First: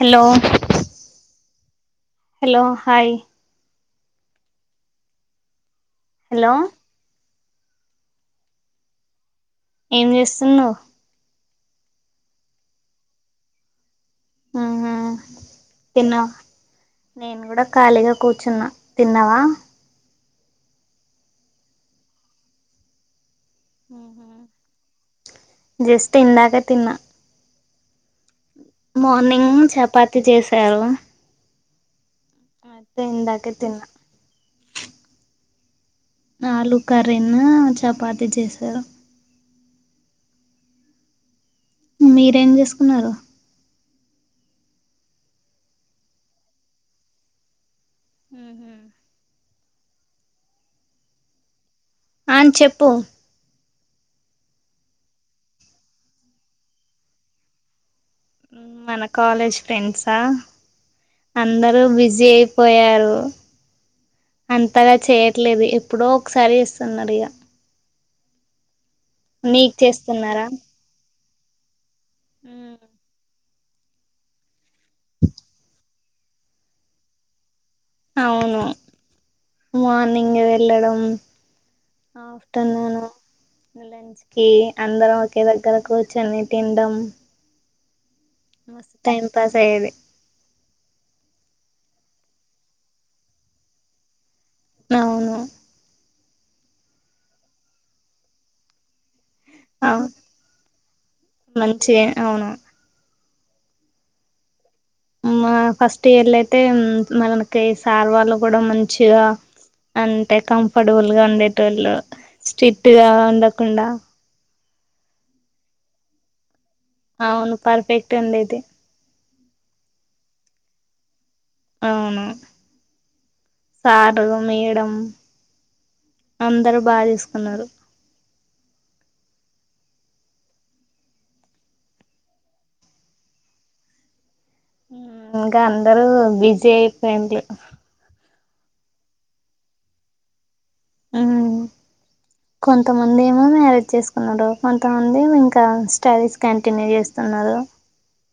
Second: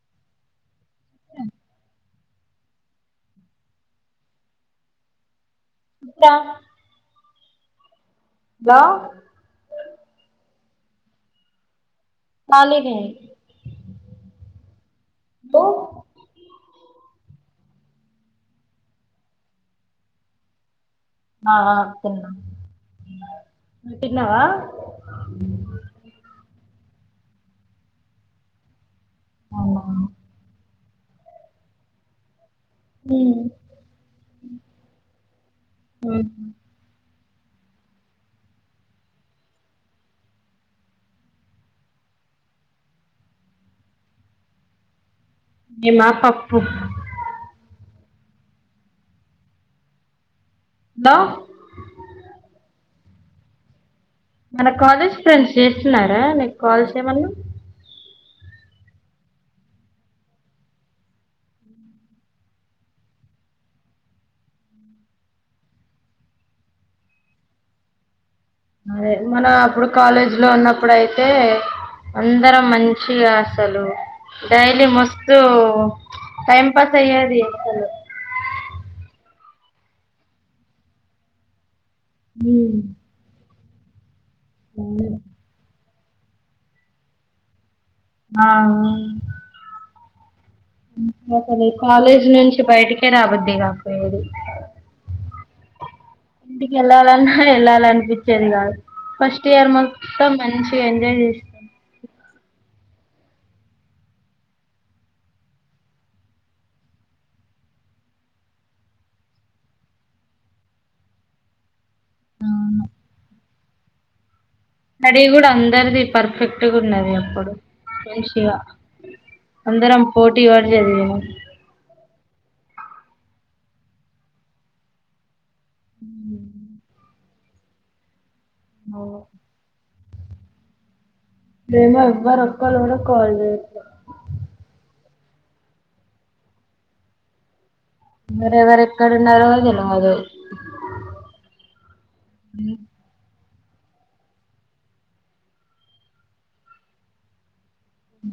hello hello hi ఇా hello hello ఏం చేస్తున్నావ్ కాళీనే అహ తిన్న నేను కూడా ఖాళీగా కూర్చున్న తిన్నావా అ అ తిన్న మ్ హు జస్ట్ ఇందాకే తిన్నా మార్నింగ్ అవునా చపాతి చేసావ అదే ఉమ్ ఇందాకే తిన్నా నాలుగు కర్రీను చపాతి చేసా మీరేం చేసుకున్నారు మిమ పప్పు మ్ హు లో అన్ చెప్పు మన కాలేజ్ ఫ్రెండ్స్ చేస్తున్నారా నీకు కాల్స్యమన్నా మన కాలేజ్ ఫ్రెండ్సా అందరూ బిజీ అయిపోయారు అంతగా చేయట్లేదు ఎప్పుడో ఒకసారి ఇస్తున్నారు ఇక అదే మన అప్పుడు కాలేజ్ చేస్తున్నారా లో ఉన్నప్పుడు అయితే అందరం మంచిగా లు డైలీ మస్తు టైమ్ పాస్ అయ్యేది అవును మార్నింగ్ వెళ్ళడం ఉమ్ ఆఫ్టర్నూన్ లంచ్ కి అందరం ఒకే దగ్గరకు కు ర్చొని తినడం అవును ఆ మస్తు టైం పాస్ అయ్యేది ఇంకా అదీ కాలేజీ నుంచి బయటికే రావద్ద్దది కాకపోయేది అవును ఇంటికి వెళ్ళాలన్నా వెళ్ళాలనిపించింది కాదు ఫస్ట్ ఇయర్ అవు మొత్తం మంచిగా ఎంజాయ్ చేసి మంచిగా అవును మా ఫస్ట్ ఇయర్లు అయితే మనకి సార్ వాళ్ళు కూడా మంచిగా అంటే కంఫర్టబుల్ గా ఉండేటోళ్ళు స్ట్రిట్ గా ఉండకుండా స్టడీ కూడా అందరిది పర్ఫెక్ట్గా ఉన్నది అప్పుడు అవును పర్ఫెక్ట్ మంచిగా ఉండేది అందరం పోటీ వాడి చదివేవారు అవును సారు మేడం అందరు బా చూసుకున్నారు అవును తేజ్ వాళ్ళ ఎవ్వరు ఒక్కసారి కూడా కాల్ చేయట్ల ఇంకా అందరూ బిజీ అయిపోయింది ఎవరెవరు ఎక్కడున్నారో తెలవదు ఆ కొంతమంది మ్యారేజ్ చేసుకున్నాడు కొంతమంది ఇంకా స్టడీస్ కంటిన్యూ చేస్తున్నారు ఆ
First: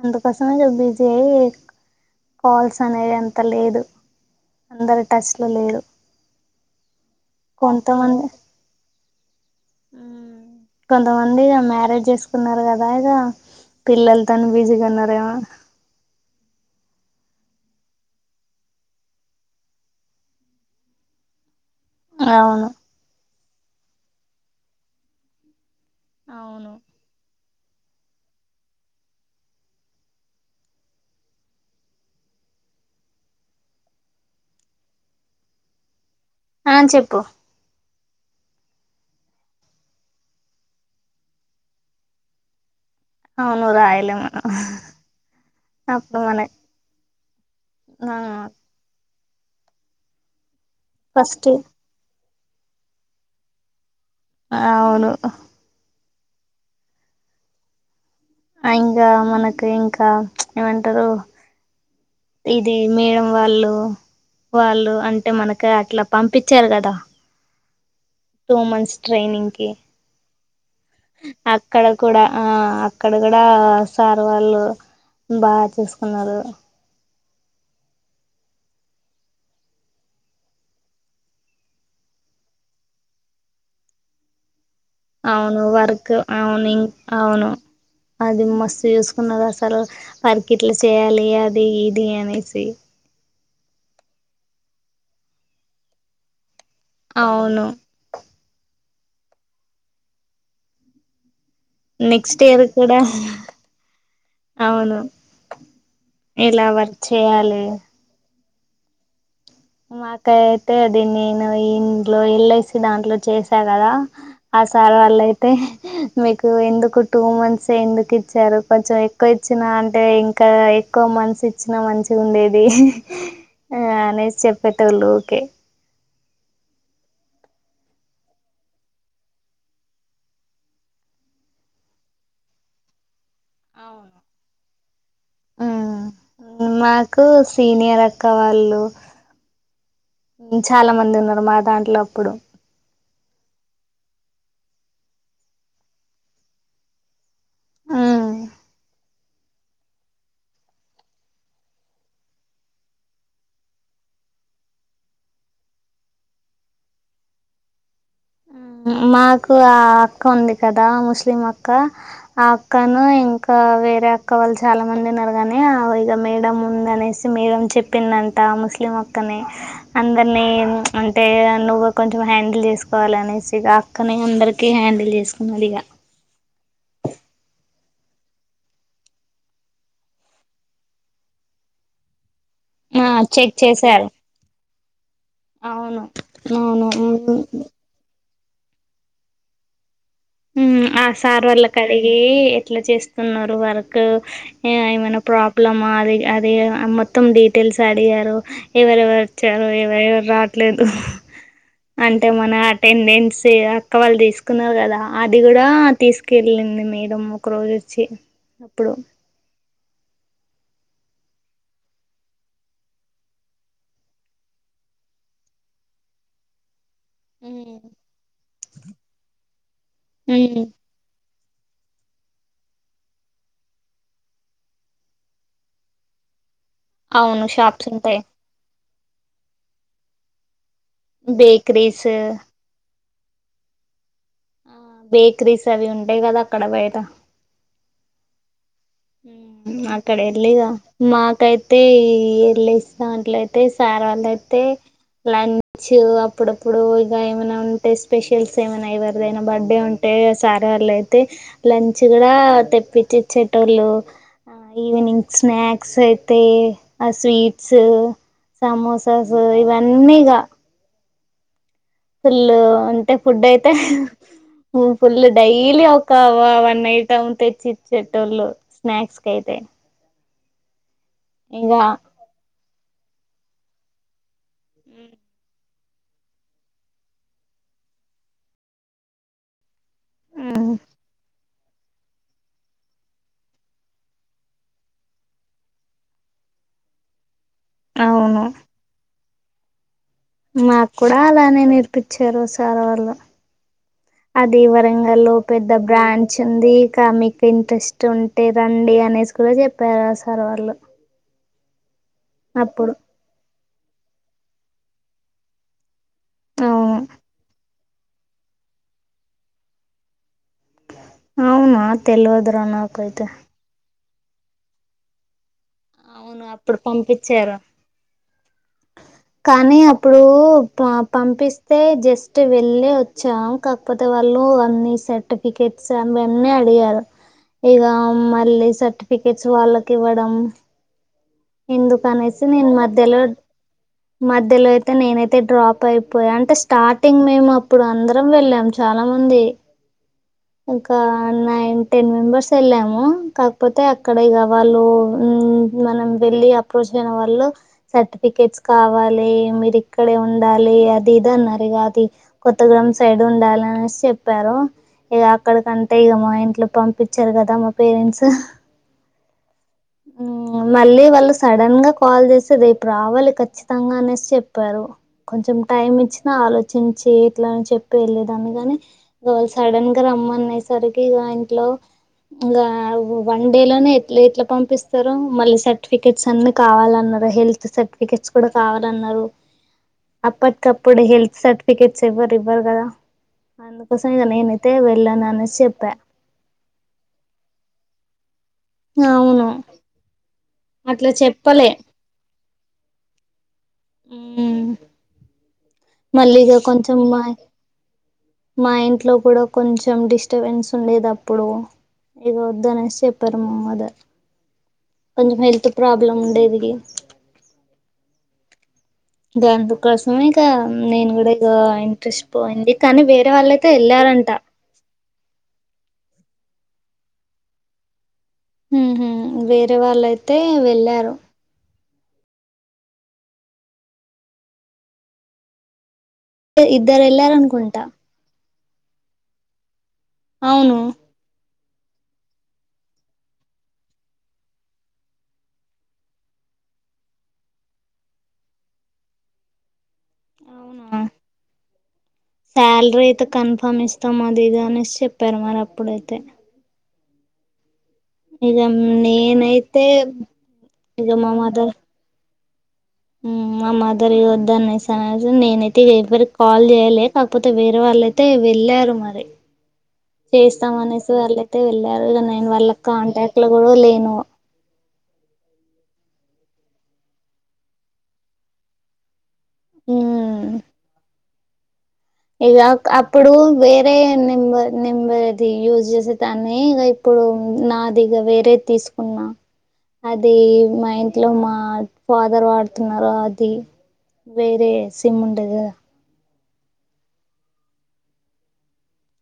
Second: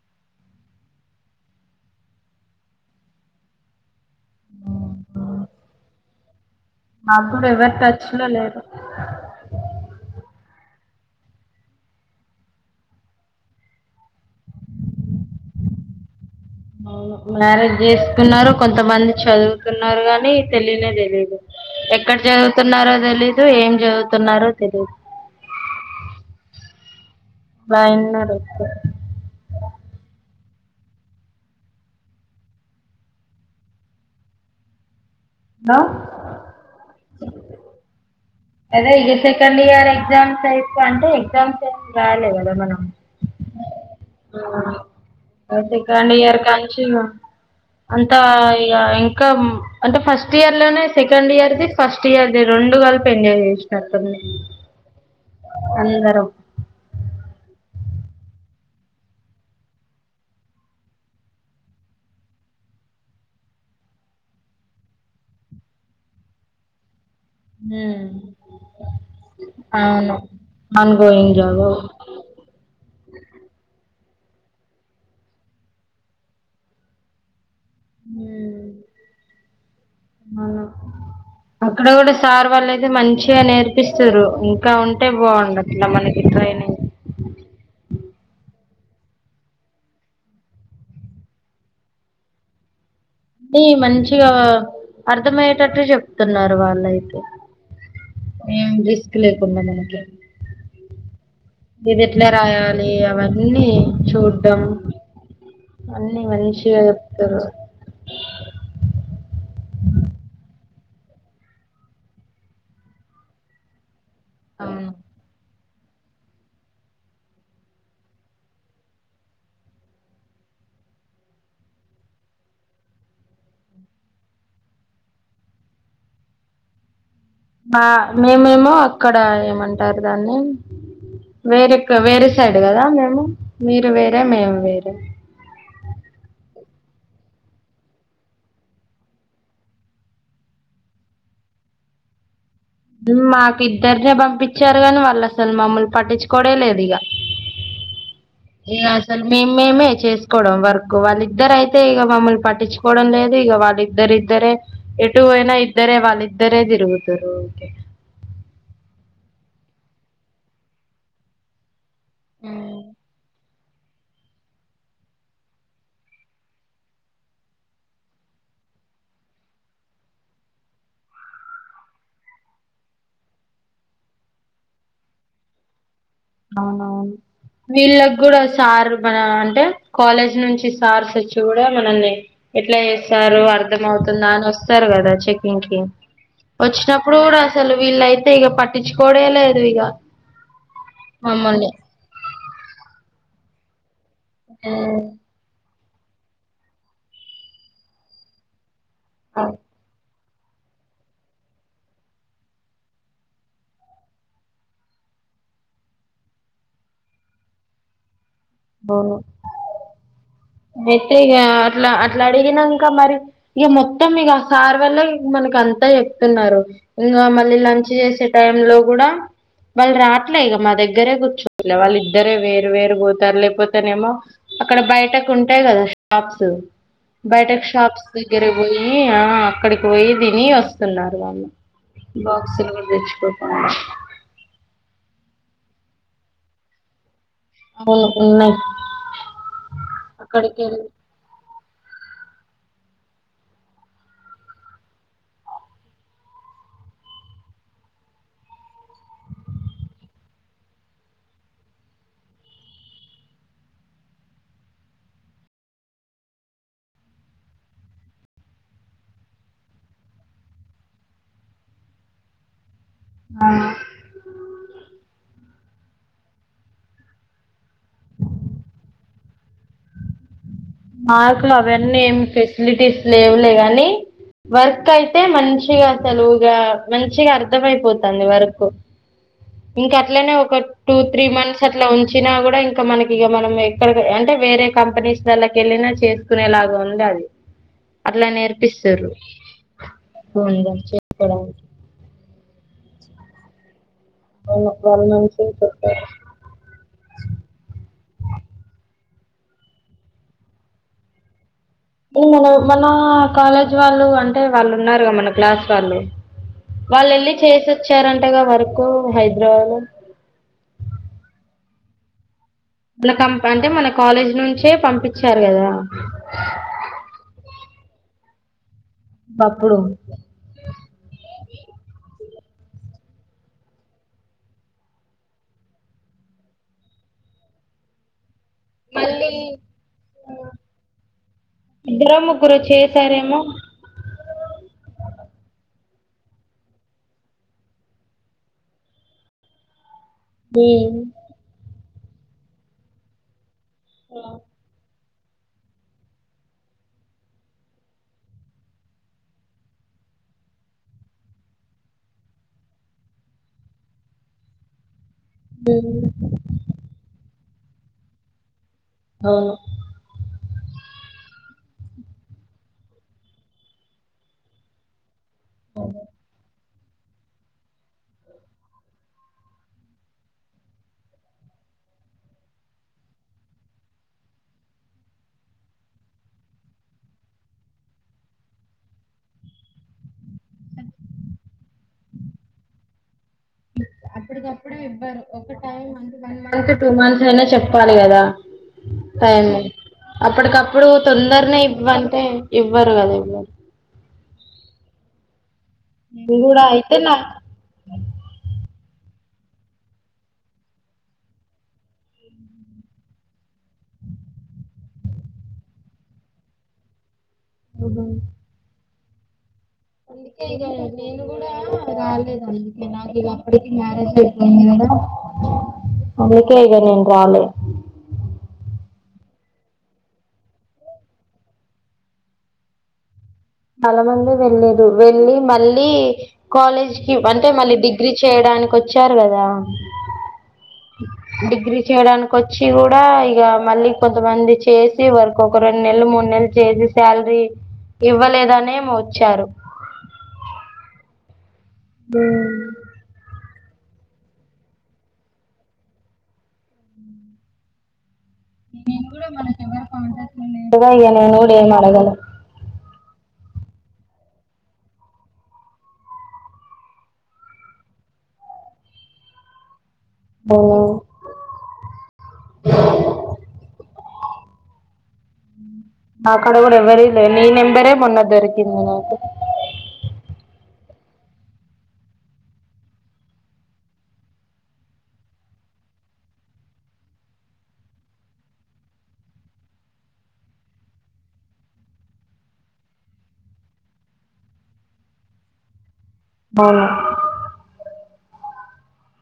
అందుకోసమే బీజ్జి అయి కాల్స్ అనేవి అంత లేదు అందరు టచ్ లో లేదు నాక్కూడా ఎవరో టచ్ లో లేరు కొంతమంది మ్యారేజ్ చేసుకున్నారు కదా ఇక పిల్లలు తాను బిజీగా ఉన్నారేమో మ్యారేజ్ చేసుకున్నారు కొంతమంది చదువుతున్నారు గాని తెలియనే తెలియదు ఎక్కడ అవును చదువుతున్నారో తెలీదు ఏం చదువుతున్నారో తెలీదు అవును వయన్నూరు హలో ఆ చెప్పు అదే ఇక సెకండ్ ఇయర్ ఎగ్జామ్స్ అయితే అంటే ఎగ్జామ్స్ ఏ రాలే కదా మనం అవును రాయలే మనం ఆ సెకండ్ అప్పుడు ఇయర్ మన కానించి ఇక అంతా ఆ ఇక ఇ అంటే ఫస్ట్ ఇయర్ లోనే సెకండ్ ఫస్ట్ ఇయర్ది ఫస్ట్ ఇయర్ ది రెండు కల్పి పి ఎంజాయ్ చేసినట్టు ఉంది అవును అందరం అండ్ మనకి ఇంకా ఏమంటారు ఇది మేడం వాళ్ళు వాళ్ళు అంటే మనకి అట్లా పంపించారు కదా హ్మ్ టూ మంత్స్ ట్రైనింగ్ కి ఆన్ గోయింగ్ జాబ్ అక్కడ కూడా ఆ అక్కడ కూడా సార్ వాళ్ళు బా చూసుకున్నారు హ్మ్ అక్కడ కూడా సార్ వాళ్ళుయితే మంచిగా నేర్పిస్తారు ఇం అవును వర్క్ అవునుంగ్ అవును అది మస్తు చూసుకున్నారు అసలు వర్కి ఇట్లా చేయాలి అది ఇది అనేసి అది మంచిగా అర్థమయ్యేటట్టు చెప్తున్నారు వాళ్ళు అవును ఎం రిస్క్ లేకుండ మనకి గిది ఎట్లా నెక్స్ట్ ఇయర్ రాయాలి కూడా అవన్నీ చూడ్డం అవును అన్నీ ఇలా మంచిగా వర్క్ చెప్తారు చేయాలి నాకైతే అది నేను ఇంట్లో ఎల్ ఐ సి దాంట్లో చేసా కదా ఆ అవును సార్ వాళ్ళైతే మీకు ఎందుకు టూ మంత్స్ ఎందుకు ఇచ్చారు కొంచెం ఎక్కువ ఇచ్చినా అంటే ఇంకా ఎక్కువ మంత్స్ ఇచ్చిన మంచిగ ఉండేది ఆ అనే చెప్ పెట్టలు ఓకే బా మేమేమో అక్కడ ఏమంటారు దాన్ని వేరే వేరే సైడ్ కదా మేము మీరు వేరే మేము వేరే మాకు సీనియర్ అక్క వాళ్ళు చాలా మంది ఉన్నారు మా దాంట్లో అప్పుడు మాకు ఇద్దరినే పంపించారు కానీ వాళ్ళు అసలు మమ్మల్ని పట్టించుకోవుడే లేదు ఇక ఇయ అసలు మేము మేమే చేసుకోవడం వర్క్ వాళ్ళిద్దర అయితే ఇక మమ్మల్ని పట్టించుకోవడం లేదు ఇక వాళ్ళిద్దరు ఇద్దరే ఎటు పోయిన ఇద్దరే వాళ్ళద్దరే తిరుగుతారు ఊర్కే ఆ మాకు ఆ అక్క ఉంది కదా ముస్లిం అక్క ఆ అక్కను ఇంకా ఇ వేరే అక్క వాళ్ళు చాలా మంది ఉన్నారు కాని ఆ ఇగ మేడం ఉంద అనేసి మేడం చెప్పిందంట ముస్లిం అక్కని అందరినీ అంటే నువ్వు కొంచెం హ్యాండిల్ చేసుకోవాలినేసి ఇక అక్కనే అందరికీ హ్యాండిల్ చేసుకున్నాది ఇక అవునవును వీళ్ళకి కూడా సార్ మన అంటే కాలేజ్ నుంచి సార్స్ వచ్చి కూడా మనల్ని ఎట్లా చేస్తారు చెక్ అర్థం చేశారు అవుతుందా అని వస్తారు కదా చెకింగ్ కీ అవును వచ్చినప్పుడు కూడా అవును అసలు వీళ్ళయితే ఇక పట్టించుకోడే లేదు ఇక ఆ సార్ వాళ్ళ కడిగి ఎట్లా చేస్తున్నారు వార్ క్ ఏమైనా ప్రాబ్లమ్ అది అది మొత్తం డీటెయిల్స్ అడిగారు ఎవరెవరు వచ్చారు ఎవ రావట్లేదు అంటే మన అటెండెన్స్ అక్క వాళ్ళు తీసుకున్నారు కదా అది కూడా తీసుకెళ్ళింది మేడం ఒక రోజు వచ్చి అప్పుడు అవును అయితే ఇక అట్లా అట్లా అడిగినంక మరి ఇక మొత్తం ఇక సార్ వల్లె మూల అంతే చెప్తున్నారు ఇంకా మళ్ళీ ఉమ్ లంచ్ చేసే టైంలో కూడా మళ్ళీ రావట్లేదు ఉమ్, మా దగ్గరే కూర్చ వాళ్ళ ఇద్దరే వేరు వేరు పోతారు లేకపోతేనేమో అక్కడ బయట కొంటావ్ స్నాక్సు అవును బయట షాప్స్ ఉంటాయి దగ్గరకి పోయి ఆ అక్కడికి పోయి తిని వస్తున్నారు వాళ్ళు బేకరీస్ బాక్సులు కూడా తెచ్ కోకుండా ఆ బేకరీస్ అవి ఉంటాయి కదా అక్కడ బయట అవును ఉన్నాయి ఉమ్ అక్కడ వెళ్ళి మేకప్ [unintelligible] ఇంతలోపు సార్ వాళ్ళు వతే లంచ్ అప్పుడప్పుడు ఇక ఏమైనా ఉంటే స్పెషల్స్ ఏమైనా ఎవరిదైనా బర్డే ఉంటే వేరే సార్ వాళ్ళు అయితే లంచ కూడా తెప్పిచ్చి ఇచెట్టోలు ఈవెనింగ్ స్నాక్స్ అయితే ఆ స్వీట్స్ సమోసాస్ ఇవన్నీగా ఫుల్లు అంటే ఫుడ్ అయితే ఫుల్లు డైట్ వీల్లే ఒక వన్ ఐటమ్ తెచ్చి ఇచ్చేటోళ్ళు స్నాక్స్ అయితే మార్కులు ఇక అవన్నీ ఏమి ఫెసిలిటీస్ లేవులే గాని వర్క్ అయితే మం మంచిగా అసలు ఇగ మంచిగా అర్థమయిపోతుంది వర్కు ఇంకా అట్లనే ఒక టూ త్రీ మంత్స్ అట్లా ఉంచినా కూడా ఇంకా మనకి ఇక మనం ఎక్కడ అంటే వేరే కంపెనీస్ లైక్ ఏదైనా చేసుకునేలాగా ఉండాలి అట్లా అవును నేర్పిస్తారు మాకూడా అలానే నేర్పించారు సార్ వాళ్ళు అది అవును వాళ్ళు వరంగల్లో మంచిగా పెద్ద చెప్పారు బ్రాంచ్ ఉంది ఇక మీకు ఇంట్రెస్ట్ ఉంటే రండి అనేసి ఎవరు చేపర సార్ వాళ్ళు మన మన అప్పుడు కాలేజ్ వాళ్ళు అంటే వాళ్ళు ఉన్నారు కద మన క్లాస్ వాళ్ళు అవును వాళ్ళు వెళ్ళి చేసోచ్చారంటగా వర్కు హైదరాబాద్లో అవునా తెలవదురా నాకైతే కాలేజి నుంచే పంపించారు కదా అవును అప్పుడు పంపిచేర కానీ అప్పుడు పా పంపిస్తే జస్ వెళ్ళి వచ్చాం కాకపోతే వాళ్ళు అన్ని సర్టిఫికెట్స్ అవన్నీ అడిగారు ఇగ మళ్ళీ మరి సర్టిఫికెట్స్ వాళ్ళకి ఇవ్వడం ఎందుకు ఇద్దరో అనేసి ముగ్గురు నేను మధ్యలో చేసారేమో మధ్యలో అయితే నేనైతే డ్రాప్ అయి పోయి అంటే స్టార్టింగ్ మేము అప్పుడు అందరం వెళ్ళాము చాలా మంది ఉమ్, ఒకా నైన్ టెన్ మెంబర్స్ వెళ్ళాము కాకపోతే అక్కడ ఇగ వాళ్ళు ఉంహా వెళ్ళి అప్రోచ్ అయిన వాళ్ళ సర్ఫికెట్స్ కావాలి మీరిక్కడే ఉండాలి అది ఇది అన్నారుగా అది కొత్తగూడెం సైడ్ ఉండాల అనేసి చెప్పారు ఇక అక్కడ కంటే ఉమ్, ఇక మా ఇంట్లో పంపించరు కదా మా పేరెంట్స్ అవును మళ్ళీ వాళ్ళు సడన్ గా కాల్ చేసి రేపు రావాలి ఖచ్చితంగా అనేసి చెప్పారు కొంచెం టైం ఇచ్చినా ఆలోచించి ఇట్లా అని చెప్పి వెళ్ళేదాన్ని గాని వాళ్ళు సడన్ రమణేసరికే మా ఇంట్లో ఇంకా వన్ డే లోనే ఎ ఎట్లా పంపిస్తారో మళ్ళీ సర్టిఫికెట్స్ అన్ని కావాలన్న న హెల్త్ సర్టిఫికెట్స్ కూడా కావాలన్నారు అప్పటికప్పుడు హెల్త్ సర్టిఫికేట్స్ ఎవ్వరు ఇవ్వరు కదా అందుకోసం ఇగ నిను ప్పుడే ఇవ్వరు వన్ టైంత మంత్ టూ మంత్స్ అయినా చెప్పాలి కదా అవును అదే అప్పటికప్పుడు అట్లా తొందర్నే చెప్పలే ఇవ్వంటే ఇవ్వరు కదా ఎవ్వరు మ్ నేను మళ్ళీ గ కూడా అయితే కొంచెం నా మా మా ఇంట్లో కూడా కొంచెం డిస్టబెన్స్ ఉండేదప్పుడు ఇగ వద్దానేసి చెప్పారు మా మాథర్ కొంచెం హెల్త్ ప్రాబ్లం ఉండేది అహా ద్యాందు కోసమే ఇగ నేను కూడా ఇగ ఇంట్రెస్ట్ పోయింది కానీ వేరే వాళ్ళైతే వెళ్ళారంట అ అందుకే ఇగ నేను రాలే మ్ హు వేరే వాళ్ళయితే వెళ్ళారు చాలా మందే వెళ్లేదు వెళ్ళలి మళ్ళీ కాలేజ్ ఇద్దరు కి అంటే మళ్ళీ వెళ్ళారనుకుంటా డిగ్రీ చేయడానికి వచ్చారు కదా అవును డిగ్రీ చేయడానికి వచ్చి కూడా ఇక మళ్ళీ కొంతమంది చేసి వరకు ఒక రెండు నెళ్ళు మూడు నెళ్ళు చే సి శాలరీ ఇవ్వలేదనే ఏమో వచ్చారు అవునా సాలరీ అయితే కన్ఫర్మ్ ఇస్ స్తాం అది ఇదనేసి చెప్పారు మరి అప్పుడైతే ఇక నిను కుడా మనకు ఎవరు నేనైతే కాంటాక్ట్ ల లేరుగ ఇగ నేను కూడా ఏం అడగలే మ్ మా మదర్ వద్దనేసి నేనైతే ఎవరికి కాల్ చేయ్యాలే కాకపోతే వేరే వాళ్ళయితే వె ళ్ళరు మరి చేస్తాం అవును అనేసి వాళ్ళైతే వెళ్ళారు ఇగ నేను వాళ్ళ కాంటాక్ట్లు కూడా లేను నాకడ కూడా ఎవరియి లేవ్ నీ నెంబరే మొన్న దొరికింది నాకు మ్ ఇగ అప్ అప్పుడు వేరే నింబ నింబర్ది యూజ్ చేసే దాన్ని ఇగ ఇప్పుడు ఇప్పుడు నాదిగ వేరేది తీసుకున్నా అది మా ఇంట్లో మా ఫాదర్ వాడుతున్నారు అది వేరే సిమ్ ఉంటది కదా అవునా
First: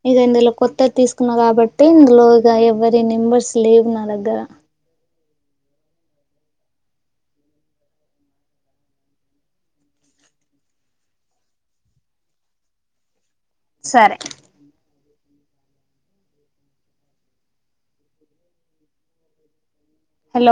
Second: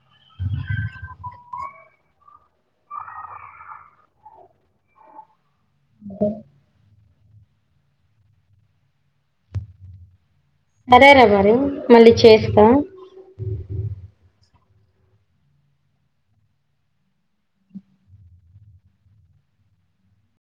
ఇగ ఇందులో కొత్తది తీసుకున్నా కాబట్టి ఇందులో ఇగ ఎవ్వరి నెంబర్స్ లేవు నా దగ్గర అదే సరేరా మరి మళ్ళీ చేస్తా సరే హలో